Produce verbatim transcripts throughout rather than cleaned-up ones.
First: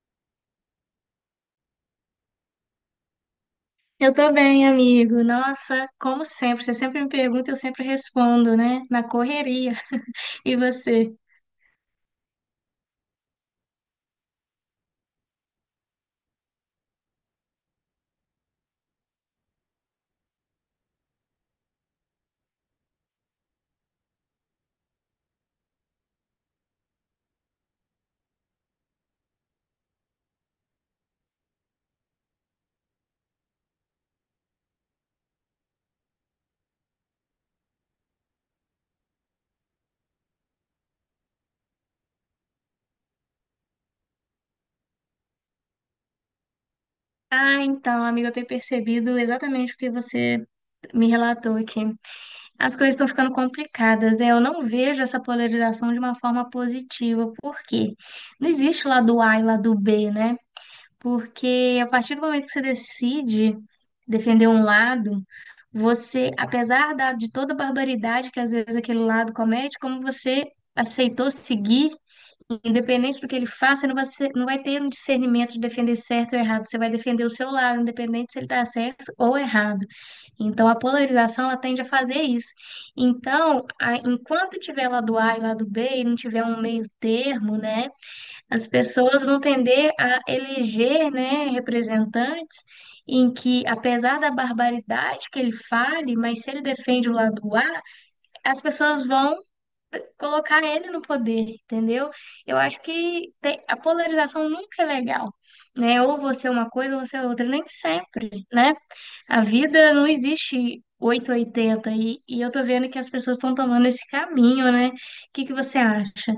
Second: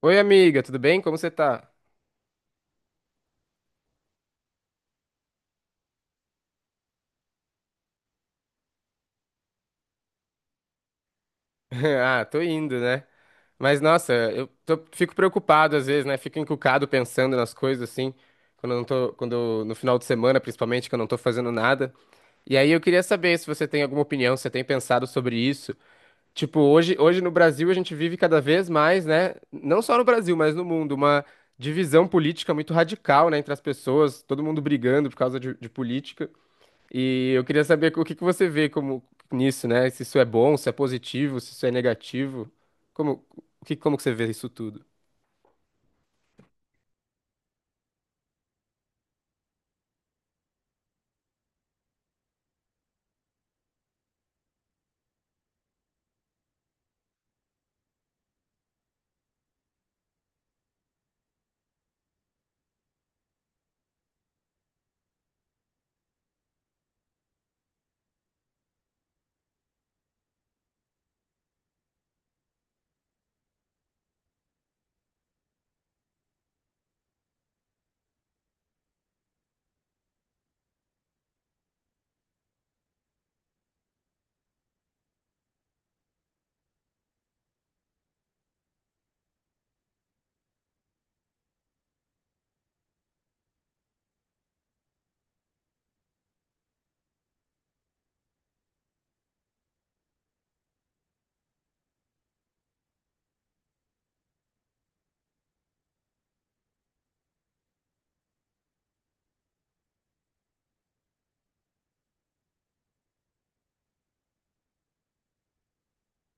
Oi, amiga, tudo bem? Como você tá? Eu tô bem, amigo. Nossa, como sempre, você sempre me pergunta, eu sempre respondo, né? Na correria. E você? Ah, tô indo, né? Mas nossa, eu tô- fico preocupado às vezes, né? Fico encucado pensando nas coisas assim, quando eu não tô, quando no final de semana, principalmente, que eu não tô fazendo nada. E aí eu queria saber se você tem alguma opinião, se você tem pensado sobre isso. Tipo, hoje, hoje no Brasil a gente vive cada vez mais, né? Não só no Brasil, mas no mundo, uma divisão política muito radical, né, entre as pessoas, todo mundo brigando por causa de de política. E eu queria saber o que que você vê como nisso, né? Se isso é bom, se é positivo, se isso é negativo. Como, o que, como que você vê isso tudo? Ah, então, amigo, eu tenho percebido exatamente o que você me relatou aqui. As coisas estão ficando complicadas, né? Eu não vejo essa polarização de uma forma positiva, porque não existe o lado A e o lado B, né? Porque a partir do momento que você decide defender um lado, você, apesar da, de toda a barbaridade que às vezes aquele lado comete, como você aceitou seguir, independente do que ele faça, você não vai, ser- não vai ter um discernimento de defender certo ou errado. Você vai defender o seu lado, independente se ele está certo ou errado. Então, a polarização, ela tende a fazer isso. Então, a- enquanto tiver lado A e lado B e não tiver um meio termo, né? As pessoas vão tender a eleger, né, representantes em que, apesar da barbaridade que ele fale, mas se ele defende o lado A, as pessoas vão colocar ele no poder, entendeu? Eu acho que te- a polarização nunca é legal, né? Ou você é uma coisa ou você é outra, nem sempre, né? A vida não existe oitocentos e oitenta e, oitenta e e eu tô vendo que as pessoas estão tomando esse caminho, né? O que que você acha?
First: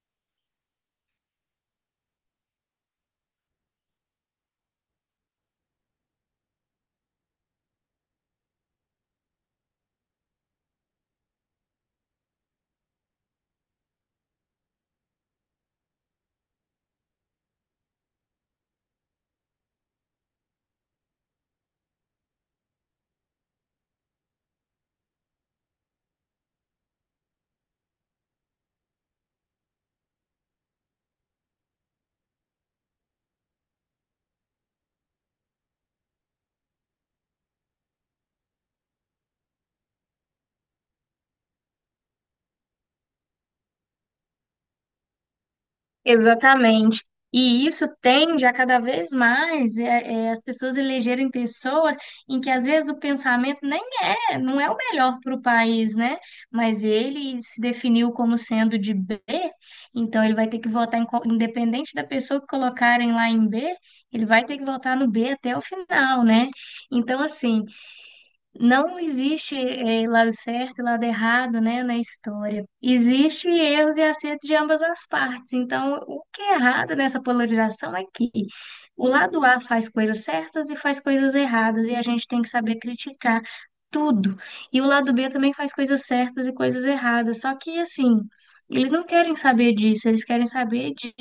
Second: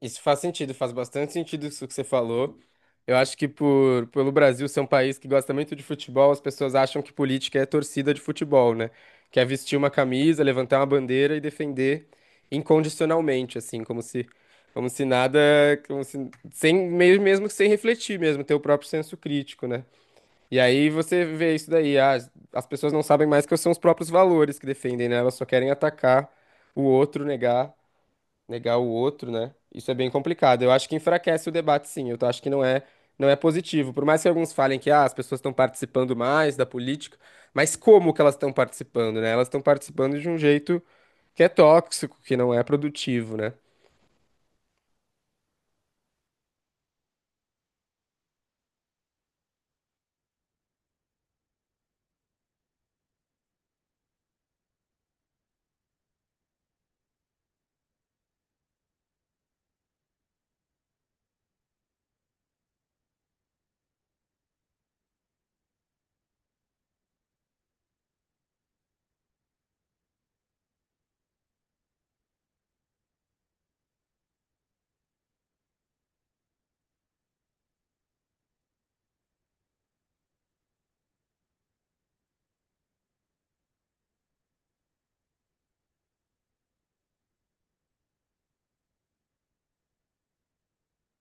Isso faz sentido, faz bastante sentido isso que você falou. Eu acho que por, pelo Brasil ser um país que gosta muito de futebol, as pessoas acham que política é torcida de futebol, né? Que é vestir uma camisa, levantar uma bandeira e defender incondicionalmente, assim, como se, como se nada, como se, sem, meio mesmo que sem refletir mesmo, ter o próprio senso crítico, né? E aí você vê isso daí, ah, as pessoas não sabem mais que são os próprios valores que defendem, né? Elas só querem atacar o outro, negar, negar o outro, né? Isso é bem complicado. Eu acho que enfraquece o debate, sim. Eu tô- acho que não é, não é positivo. Por mais que alguns falem que ah, as pessoas estão participando mais da política, mas como que elas estão participando, né? Elas estão participando de um jeito que é tóxico, que não é produtivo, né? Exatamente. E isso tende a cada vez mais é, é, as pessoas elegerem pessoas em que às vezes o pensamento nem é, não é o melhor para o país, né? Mas ele se definiu como sendo de B, então ele vai ter que votar em qual- independente da pessoa que colocarem lá em B, ele vai ter que votar no B até o final, né? Então, assim, não existe eh, lado certo e lado errado, né, na história. Existe erros e acertos de ambas as partes. Então, o que é errado nessa polarização é que o lado A faz coisas certas e faz coisas erradas, e a gente tem que saber criticar tudo. E o lado B também faz coisas certas e coisas erradas. Só que, assim, eles não querem saber disso, eles querem saber de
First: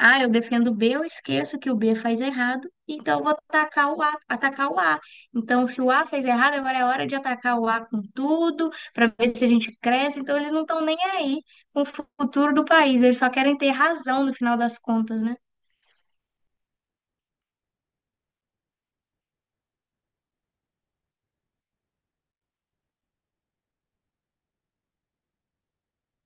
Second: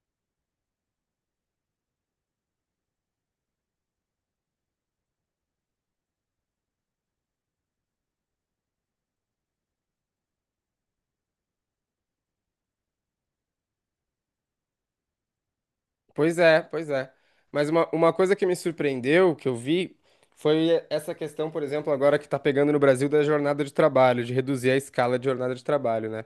ah, eu defendo o B, eu esqueço que o B faz errado, então eu vou atacar o A, atacar o A. Então, se o A fez errado, agora é hora de atacar o A com tudo, para ver se a gente cresce. Então, eles não estão nem aí com o futuro do país, eles só querem ter razão no final das contas, né? Pois é, pois é. Mas uma, uma coisa que me surpreendeu, que eu vi, foi essa questão, por exemplo, agora que está pegando no Brasil da jornada de trabalho, de reduzir a escala de jornada de trabalho, né?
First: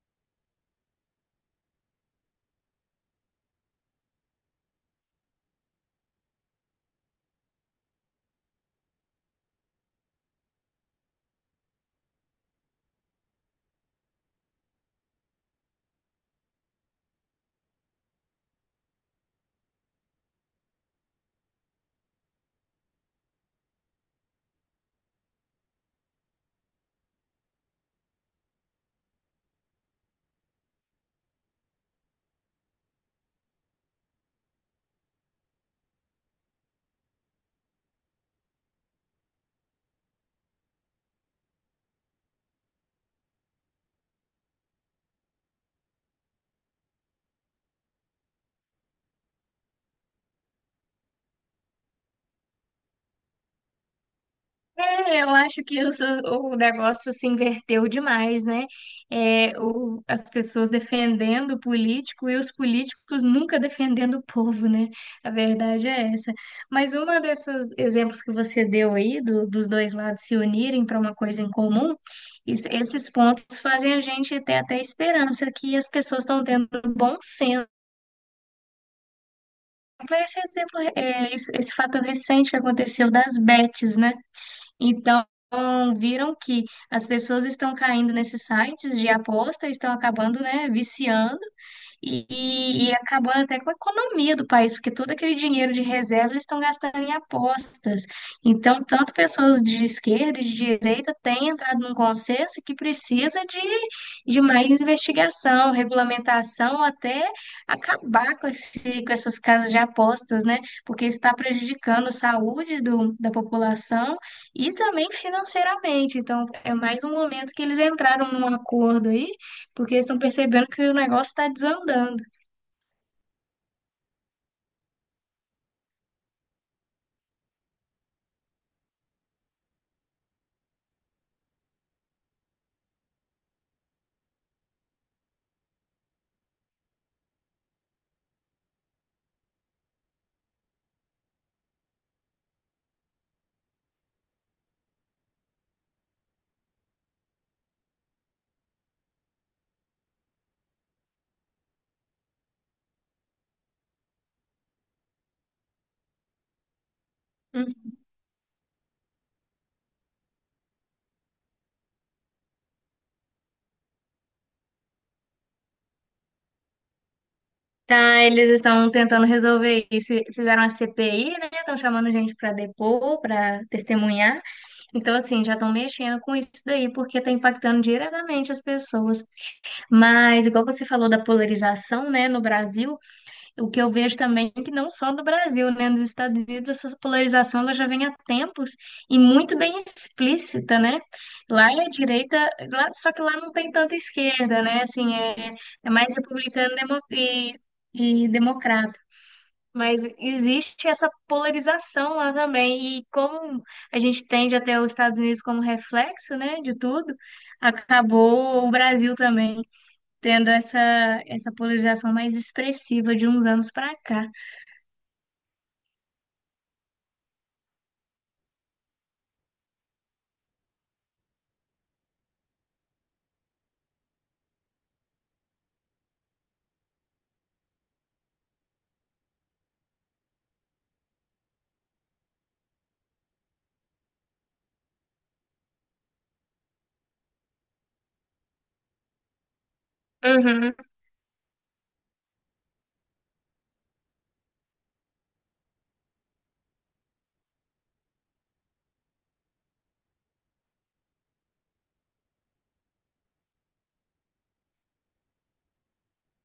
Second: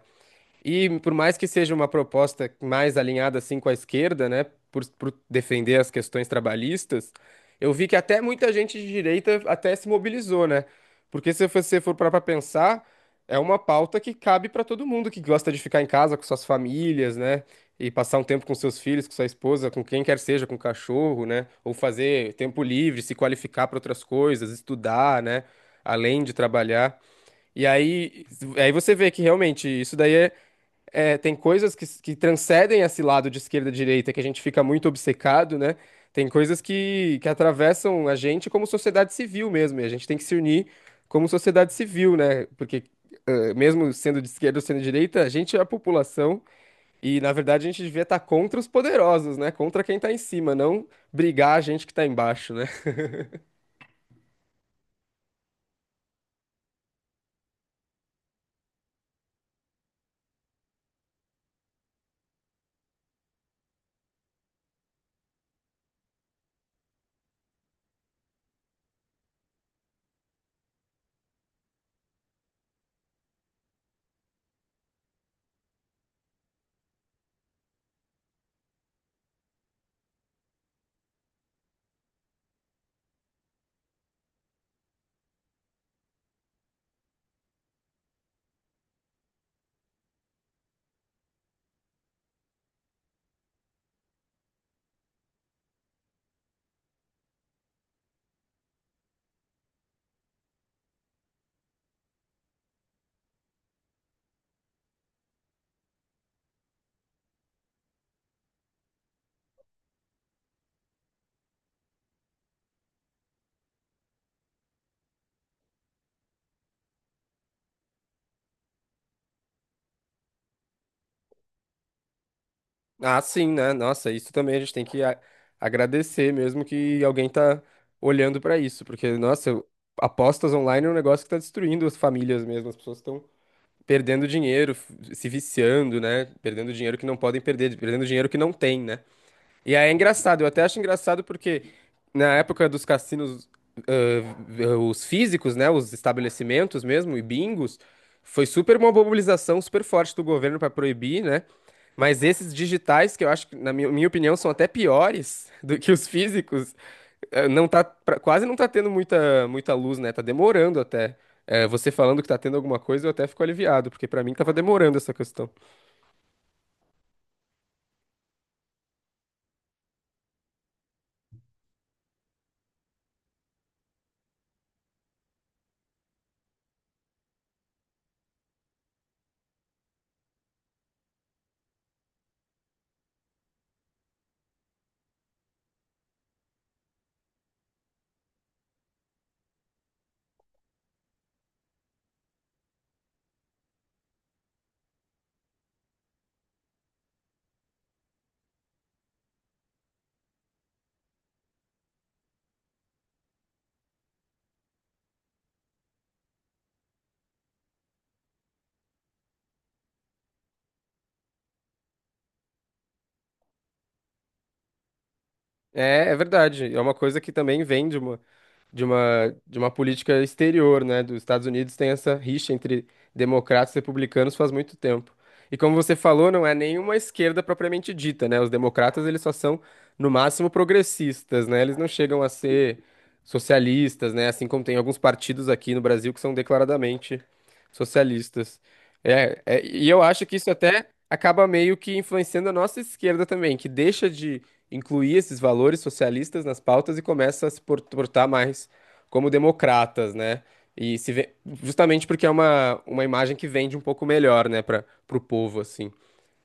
E por mais que seja uma proposta mais alinhada assim com a esquerda, né, por, por defender as questões trabalhistas, eu vi que até muita gente de direita até se mobilizou, né? Porque se você for parar para pensar, é uma pauta que cabe para todo mundo que gosta de ficar em casa com suas famílias, né, e passar um tempo com seus filhos, com sua esposa, com quem quer seja, com o cachorro, né, ou fazer tempo livre, se qualificar para outras coisas, estudar, né, além de trabalhar. E aí, aí você vê que realmente isso daí é é, tem coisas que, que transcendem esse lado de esquerda e direita que a gente fica muito obcecado, né? Tem coisas que, que atravessam a gente como sociedade civil mesmo, e a gente tem que se unir como sociedade civil, né? Porque eh, mesmo sendo de esquerda ou sendo de direita, a gente é a população e, na verdade, a gente devia estar contra os poderosos, né? Contra quem tá em cima, não brigar a gente que tá embaixo, né? É, eu acho que o, seu- o negócio se inverteu demais, né? É, o- as pessoas defendendo o político e os políticos nunca defendendo o povo, né? A verdade é essa. Mas uma desses exemplos que você deu aí, do- dos dois lados se unirem para uma coisa em comum, isso- esses pontos fazem a gente ter até esperança que as pessoas estão tendo bom senso. Pra Esse exemplo, é, esse, esse fato recente que aconteceu das bets, né? Então, viram que as pessoas estão caindo nesses sites de aposta, estão acabando, né, viciando e, e acabando até com a economia do país, porque todo aquele dinheiro de reserva eles estão gastando em apostas. Então, tanto pessoas de esquerda e de direita têm entrado num consenso que precisa de, de mais investigação, regulamentação, até acabar com esse, com essas casas de apostas, né? Porque está prejudicando a saúde do, da população e também financeiramente. Então, é mais um momento que eles entraram num acordo aí porque eles estão percebendo que o negócio está desandando. Ah, sim, né? Nossa, isso também a gente tem que a- agradecer mesmo que alguém tá olhando pra isso, porque, nossa, eu- apostas online é um negócio que tá destruindo as famílias mesmo, as pessoas estão perdendo dinheiro, f- se viciando, né? Perdendo dinheiro que não podem perder, perdendo dinheiro que não tem, né? E aí é engraçado, eu até acho engraçado porque na época dos cassinos, ãh, os físicos, né, os estabelecimentos mesmo, e bingos, foi super uma mobilização super forte do governo para proibir, né? Mas esses digitais, que eu acho que, na minha, minha opinião, são até piores do que os físicos, eh, não tá, Hum. pra- quase não tá tendo muita, muita luz, né? Tá demorando até. Eh, você falando que tá tendo alguma coisa, eu até fico aliviado, porque para mim tava demorando essa questão. Tá, eles estão tentando resolver isso. Fizeram a C P I, né? Estão chamando gente para depor, para testemunhar. Então, assim, já estão mexendo com isso daí, porque está impactando diretamente as pessoas. Mas, igual você falou da polarização, né, no Brasil, o que eu vejo também é que não só no Brasil, né? Nos Estados Unidos essa polarização ela já vem há tempos e muito bem explícita, né? Lá é a direita, lá, só que lá não tem tanta esquerda, né? Assim, é, é mais republicano demo- e, e democrata. Mas existe essa polarização lá também. E como a gente tende até os Estados Unidos como reflexo, né, de tudo, acabou o Brasil também tendo essa, essa polarização mais expressiva de uns anos para cá. É, é verdade. É uma coisa que também vende. De uma, de uma política exterior, né, dos Estados Unidos, tem essa rixa entre democratas e republicanos faz muito tempo. E como você falou, não é nenhuma esquerda propriamente dita, né? Os democratas, eles só são, no máximo, progressistas, né? Eles não chegam a ser socialistas, né? Assim como tem alguns partidos aqui no Brasil que são declaradamente socialistas. É, é, e eu acho que isso Uhum, até acaba meio que influenciando a nossa esquerda também, que deixa de incluir esses valores socialistas nas pautas e começa a se por- portar mais como democratas, né? E se vê, justamente porque é uma, uma imagem que vende um pouco melhor, né, para o povo, assim.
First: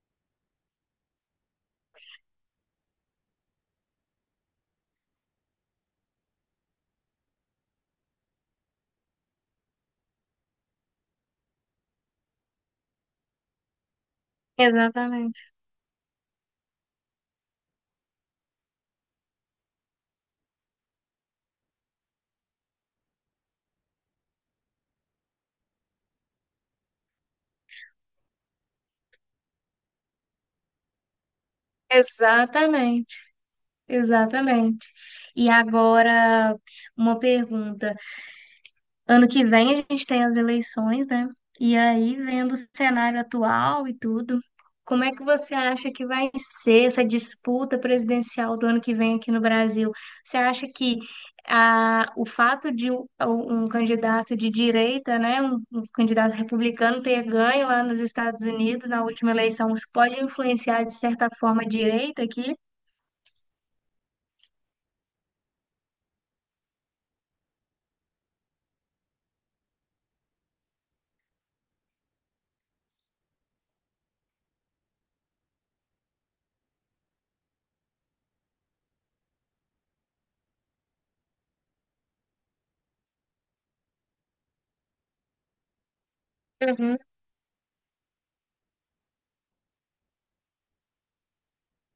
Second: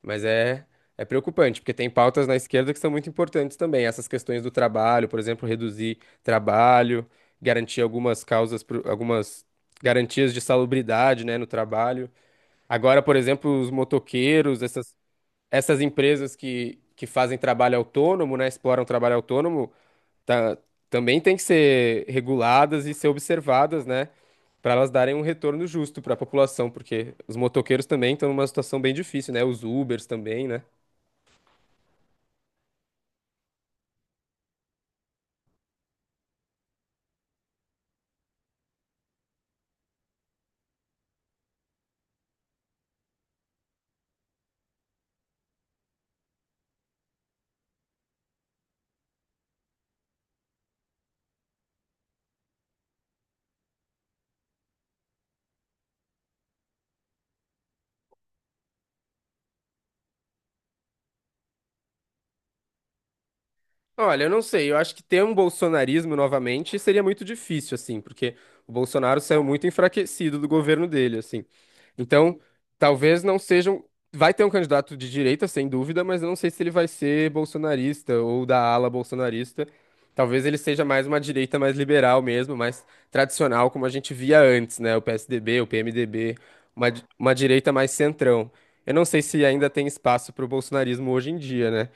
Mas é, é preocupante, porque tem pautas na esquerda que são muito importantes também. Essas questões do trabalho, por exemplo, reduzir trabalho, garantir algumas causas, pro- algumas garantias de salubridade, né, no trabalho. Agora, por exemplo, os motoqueiros, essas exatamente, essas empresas que, que fazem trabalho autônomo, né, exploram trabalho autônomo, tá, também tem que ser reguladas e ser observadas, né, para elas darem um retorno justo para a população, porque os motoqueiros também estão numa situação bem difícil, né, os Ubers também, né. exatamente, exatamente. E agora, uma pergunta. Ano que vem a gente tem as eleições, né? E aí, vendo o cenário atual e tudo, como é que você acha que vai ser essa disputa presidencial do ano que vem aqui no Brasil? Você acha que ah, o fato de um, um candidato de direita, né, um, um candidato republicano ter ganho lá nos Estados Unidos na última eleição, isso pode influenciar de certa forma a direita aqui? Olha, eu não sei, eu acho que ter um bolsonarismo novamente seria muito difícil, assim, porque o Bolsonaro saiu muito enfraquecido do governo dele, assim. Então, talvez não sejam. Vai ter um candidato de direita, sem dúvida, mas eu não sei se ele vai ser bolsonarista ou da ala bolsonarista. Talvez ele seja mais uma direita mais liberal mesmo, mais tradicional, como a gente via antes, né? O P S D B, o P M D B, uma, Uhum. uma direita mais centrão. Eu não sei se ainda tem espaço para o bolsonarismo hoje em dia, né?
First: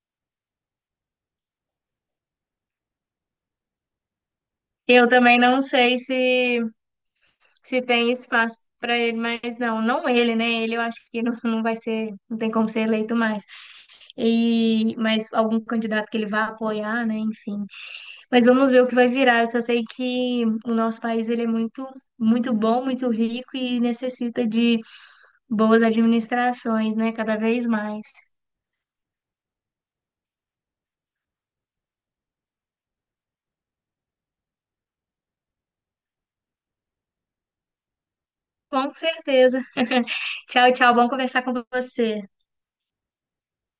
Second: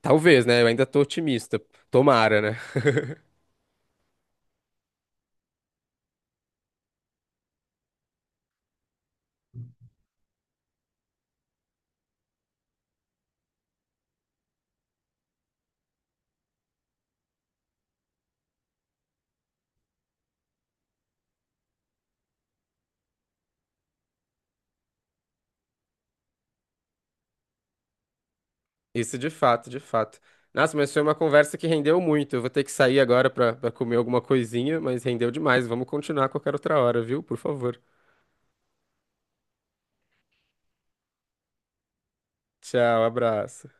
Talvez, né? Eu ainda tô otimista. Tomara, né? Eu também não sei se se tem espaço para ele, mas não, não ele, né? Ele eu acho que não, não vai ser, não tem como ser eleito mais. E mas algum candidato que ele vá apoiar, né? Enfim. Mas vamos ver o que vai virar. Eu só sei que o nosso país ele é muito, muito bom, muito rico e necessita de boas administrações, né? Cada vez mais. Isso de fato, de fato. Nossa, mas foi uma conversa que rendeu muito. Eu vou ter que sair agora pra, pra comer alguma coisinha, mas rendeu demais. Vamos continuar a qualquer outra hora, viu? Por favor. Com certeza. Tchau, tchau. Bom conversar com você. Tchau, abraço.